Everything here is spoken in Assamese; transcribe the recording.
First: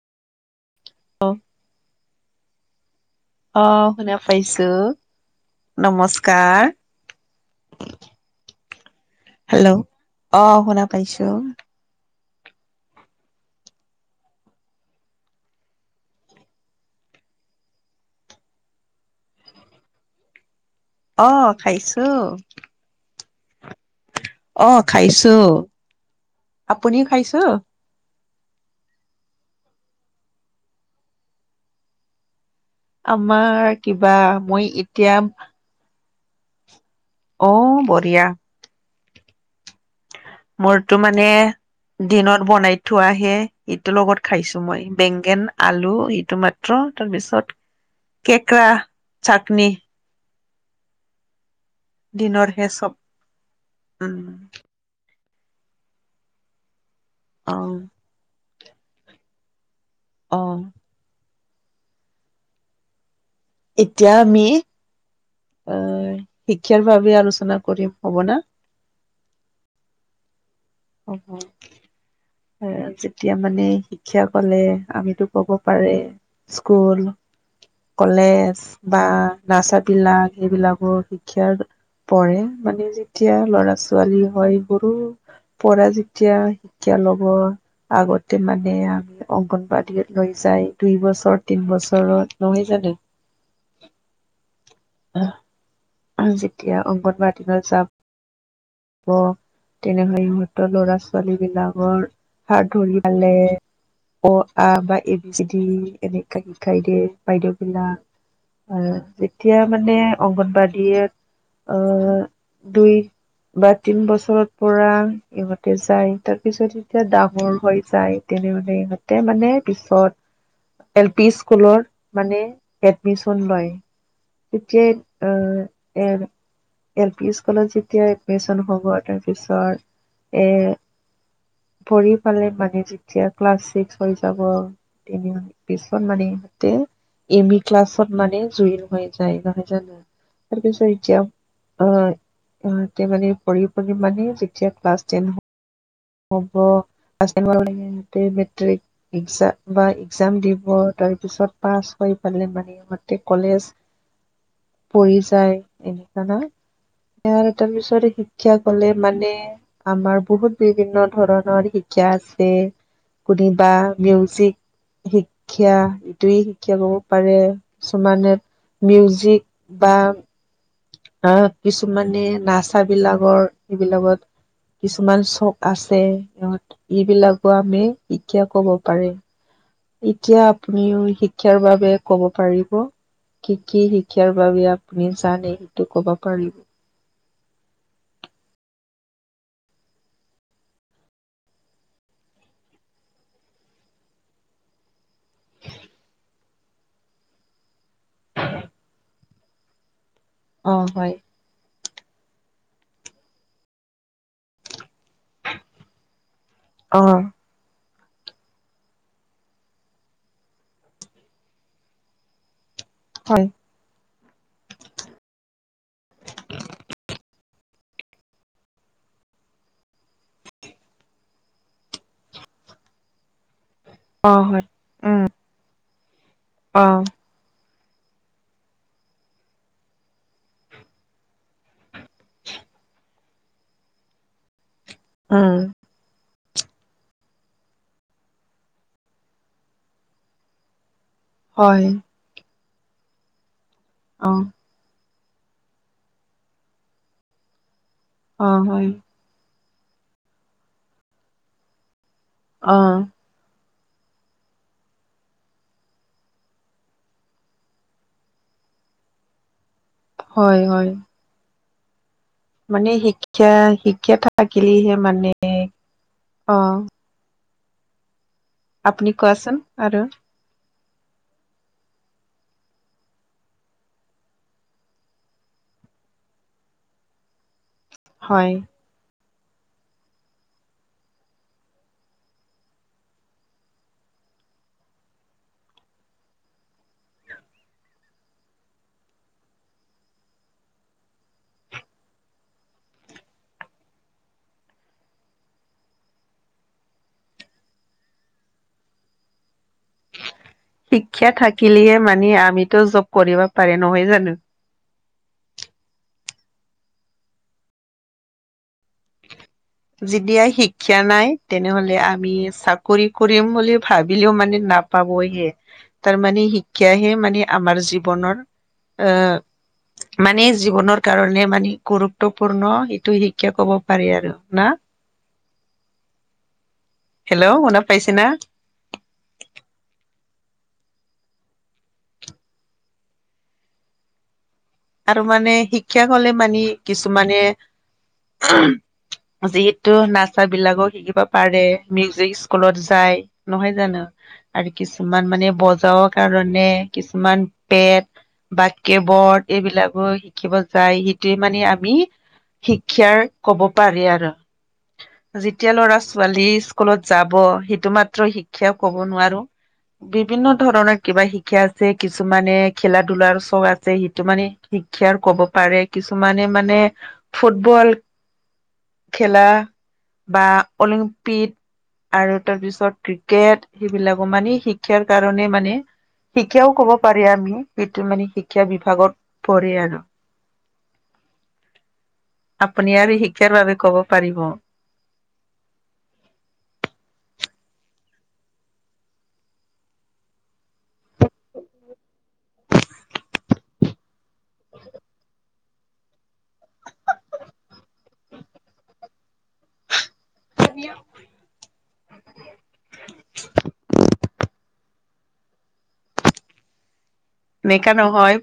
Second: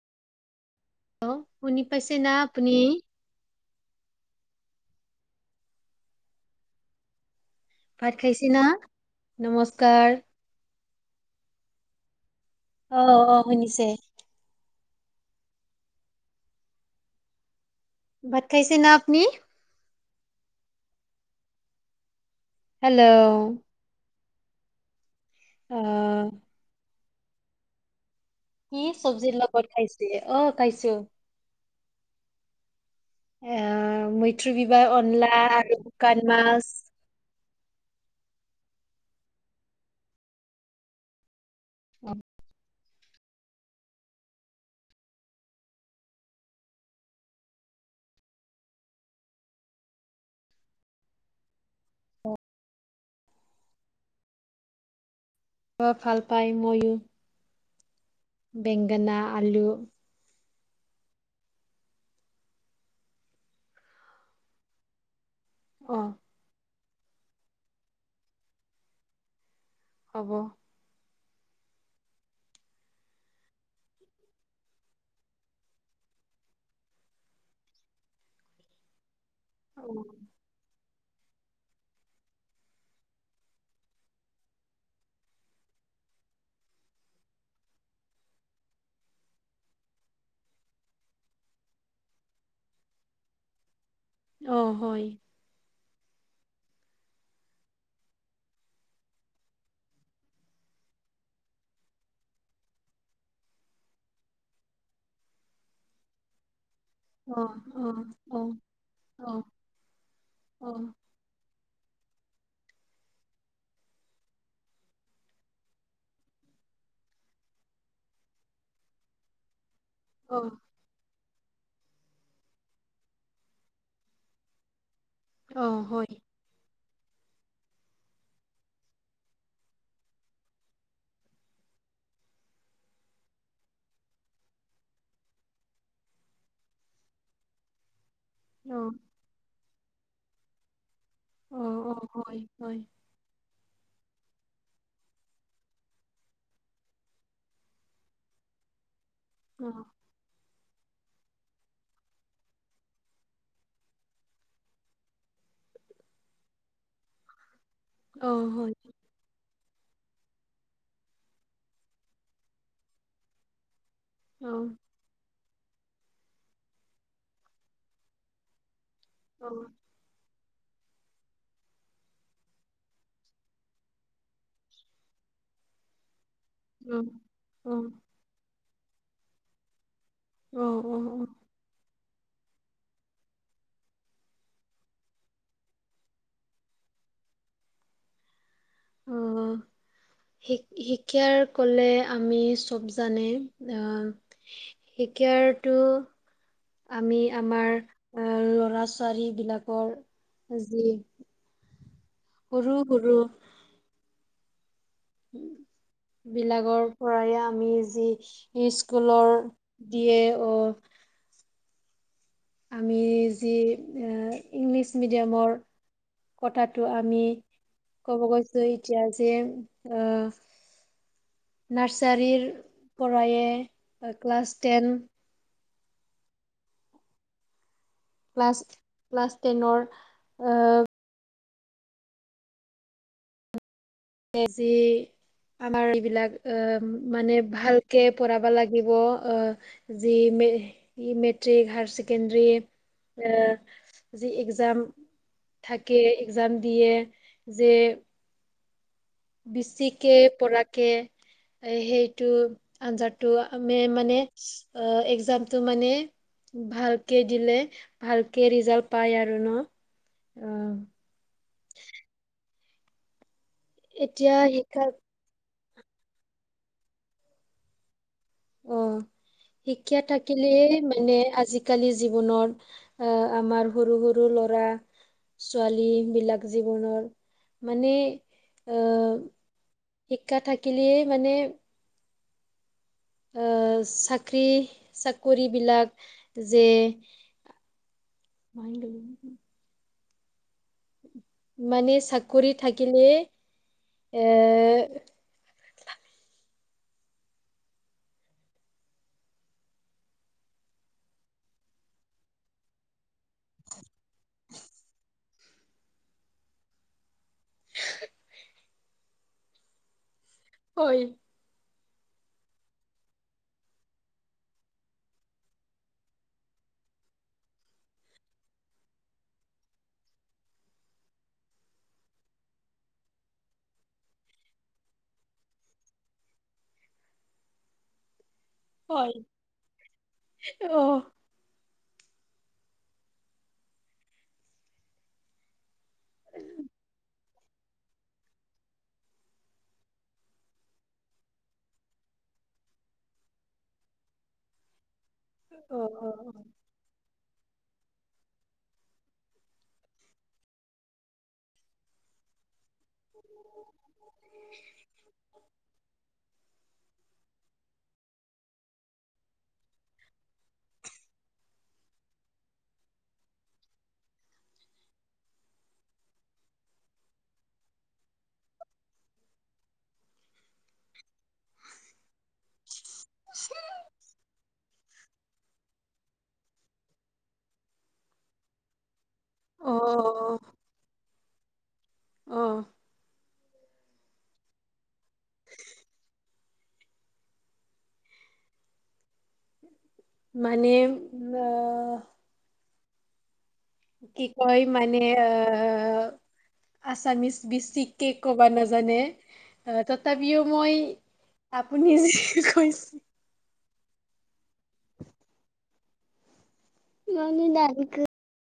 হেল্ল শুনি পাইছে না আপুনি? অ শুনা পাইছো নমস্কাৰ খাইছি না হেল্ল' নমস্কাৰ অ শুনা পাইছো অ অ শুনিছে ভাত খাইছে না আপুনি অ খাইছো হেল্ল' অ খাইছো অ'। আপুনিও খাইছো কি চব্জিৰ লগত খাইছে, অ খাইছো। আমাৰ আহ কিবা মৈত্ৰী মই বিবাহ এতিয়া অনলা আৰু শুকান মাছ অ বঢ়িয়া মোৰতো মানে দিনত বনাইত থোৱা হে এইটোৰ লগত খাইছো মই বেংগেন আলু সিটো মাত্ৰ তাৰপিছত কেক্ৰা চাটনি দিনৰ হে চব উম [unintelligible] ভাল পায় ময়ো অ বেংগেনা আলু অ এতিয়া আমি আহ অ', শিক্ষাৰ বাবে আলোচনা কৰিম হ'ব না হ'ব হ'ব হে যেতিয়া মানে শিক্ষা কলে আমিতো কব পাৰে স্কুল কলেজ বা নাৰ্চা অ', বিলাক সেইবিলাকো শিক্ষাৰ পৰে মানে যেতিয়া লৰা ছোৱালী হয় বোৰো পৰা যেতিয়া শিক্ষা লব আগতে মানে আমি অংগনবাদী লৈ যায় দুই বছৰ তিন বছৰত নহয় জানো অ হয় যেতিয়া অংগনবাড়ীলৈ যাম ব তেনেহলে ইহঁতৰ ল'ৰা ছোৱালী বিলাকৰ হাত ধৰি পালে অ আ বা এ বি চি দি এনেক শিকাই দিয়ে অ', বাইদেউ বিলাক অ', অ', আৰু অ', যেতিয়া মানে অংগনবাদী অ', অ দুই বা তিন বছৰত পৰা ইহঁতে যায় তাৰ পিছত এতিয়া ডাঙৰ হৈ যায় তেনে মানে ইহঁতে মানে পিছত অহ্ এল পি স্কুলৰ মানে এডমিশ্যন লয় তেতিয়াই অঁ, হয়। এল পি স্কুলত যেতিয়া এডমিশ্যন হ'ব তাৰপিছত এ পঢ়ি পালে মানে যেতিয়া ক্লাছ চিক্স হৈ যাব তেতিয়া পিছত মানে সিহঁতে এম ই ক্লাছত মানে জুইন অ', হৈ যায় নহয় জানো? তাৰপিছত এতিয়া অ সিহঁতে মানে পঢ়ি পঢ়ি মানে যেতিয়া ক্লাছ টেন হ হ'ব। ক্লাছ টেন পালেগে সিহঁতে বেটেৰী ৰিক্সা অ', বা এক্সাম দিব তাৰপিছত পাছ কৰি পালে মানে সিহঁতে কলেজ পঢ়ি যায় এনেকা ন'? ইয়াৰ তাৰপিছত উচ্চৰ অ', শিক্ষা হয়, গ'লে মানে আমাৰ বহুত বিভিন্ন ধৰণৰ শিক্ষা আছে কৰি বা মিউজিক অ', শিক্ষা ইটোৱে শিক্ষা ল'ব পাৰে। কিছুমানে মিউজ জিক অ'। বা আ কিছুমানে নাচা বিলাকৰ এইবিলাকত কিছুমান চক আছে ইহঁত উম, এইবিলাকো আমি উম, শিক্ষা ক'ব পাৰে। এতিয়া উম, আপুনিও উম, উম। শিক্ষাৰ বাবে ক'ব পাৰিব? কি কি শিক্ষাৰ বাবে আপুনি জানে সেইটো ক'ব পাৰিব? অঁ, অ। শিক্ শিক্ষাৰ ক'লে আমি চব জানে আ শিক্ষাৰটো আমি আমাৰ আঁ ল'ৰা-ছোৱালী বিলাকৰ অঁ, হয়। শুধু, শুধু। বিলাকৰ অ পৰা আমি যি স্কুলৰ দিয়ে অ আমি হয় যি ইংলিছ মিডিয়ামৰ কথাটো আমি ক'ব কৈছে এতিয়া যে আঁ নাৰ্চাৰীৰ পৰাই অ ক্লাছ হয় টেন অঁ। ক্লাছ, ক্লাছ টেনৰ আ য়া যি উম আমাৰ এইবিলাক আঁ মানে ভালকে পঢ়াব লাগিব আ যি মে যি মেট্ মেট্ৰিক, হয় হাই ছেকেণ্ডাৰী আ অ যি এক্সাম থাকে, এক্সাম দিয়ে যে অঁ, হয়। বেছিকে পৰাকে এ সেইটো অ অঞ্চাত টো আমি মানে আ এক্সামটো মানে ভালকে দিলে, ভালকে ৰিজাল্ট পাই আৰু ন'? অ হয়, হয়। মানে শিক্ষা, শিক্ষা এতিয়া শিক্ষা থাকিলেহে মানে অঁ। আপুনি কোৱাচোন আৰু কেলে মানে আজিকালি জীৱনৰ আ আমাৰ সৰু সৰু ল'ৰা ছোৱালী বিলাক জীৱনৰ মানে হয় শিক্ষা থাকিলে মানে। চাকৰি চাকৰিবিলাক যে। [unintelligible] মানে চাকৰি থাকিলে এ শিক্ষা থাকিলেহে মানে আমিতো জব কৰিব পাৰে নহয় জানো। [unintelligible] যেতিয়া শিক্ষা হয় নাই। তেনেহলে আমি চাকৰি কৰিম বুলি ভাবিলেও মানে নাপাবয়ে। তাৰমানে শিক্ষাহে মানে আমাৰ জীৱনৰ এ, মানে জীৱনৰ কাৰণে মানে গুৰুত্বপূৰ্ণ এইটো শিক্ষা কব পাৰি আৰু শুনা হেল্ল, শুনা পাইছে না। হয় অ, আৰু মানে শিক্ষা হলে মানি কিছুমানে। যিহেতু নাচ বিলাকো শিকিব পাৰে মিউজিক স্কুলত যায়। নহয় জানো। আৰু কিছুমান মানে অ বজাৰৰ কাৰণে কিছুমান পেট বা কেবৰ্ড, এইবিলাকো শিকিব যায় সেইটোৱে মানে আমি। শিক্ষাৰ কব পাৰি আৰু যেতিয়া লৰা ছোৱালী। স্কুলত যাব সেইটো মাত্ৰ শিক্ষাও ক'ব নোৱাৰো। বিভিন্ন ধৰণৰ কিবা শিক্ষা আছে কিছুমানে খেলা ধোলাৰ চখ আছে। কিুমানে শিক্ষাৰ কব পাৰে কিছুমানে মানে ফুটবল। খেলা বা অলিম্প পিট আৰু তাৰপিছত ক্ৰিকেট সেইবিলাকো মানে শ শিক্ষাৰ কাৰণে মানে শিক্ষাও কব পাৰি আমি সেইটো মানে শিক্ষা বিভাগত। পৰে অ অ আৰু অ অ আপুনি আৰু শিক্ষাৰ বাবে ক'ব পাৰিব। [unintelligible] মানে কি কয় মানে আ আছামিচ বেছিকে ক'ব নাজানে তথাপিও মই, আপুনি যে কৈছে, [inaudible] এনেকা [unintelligible] নহয়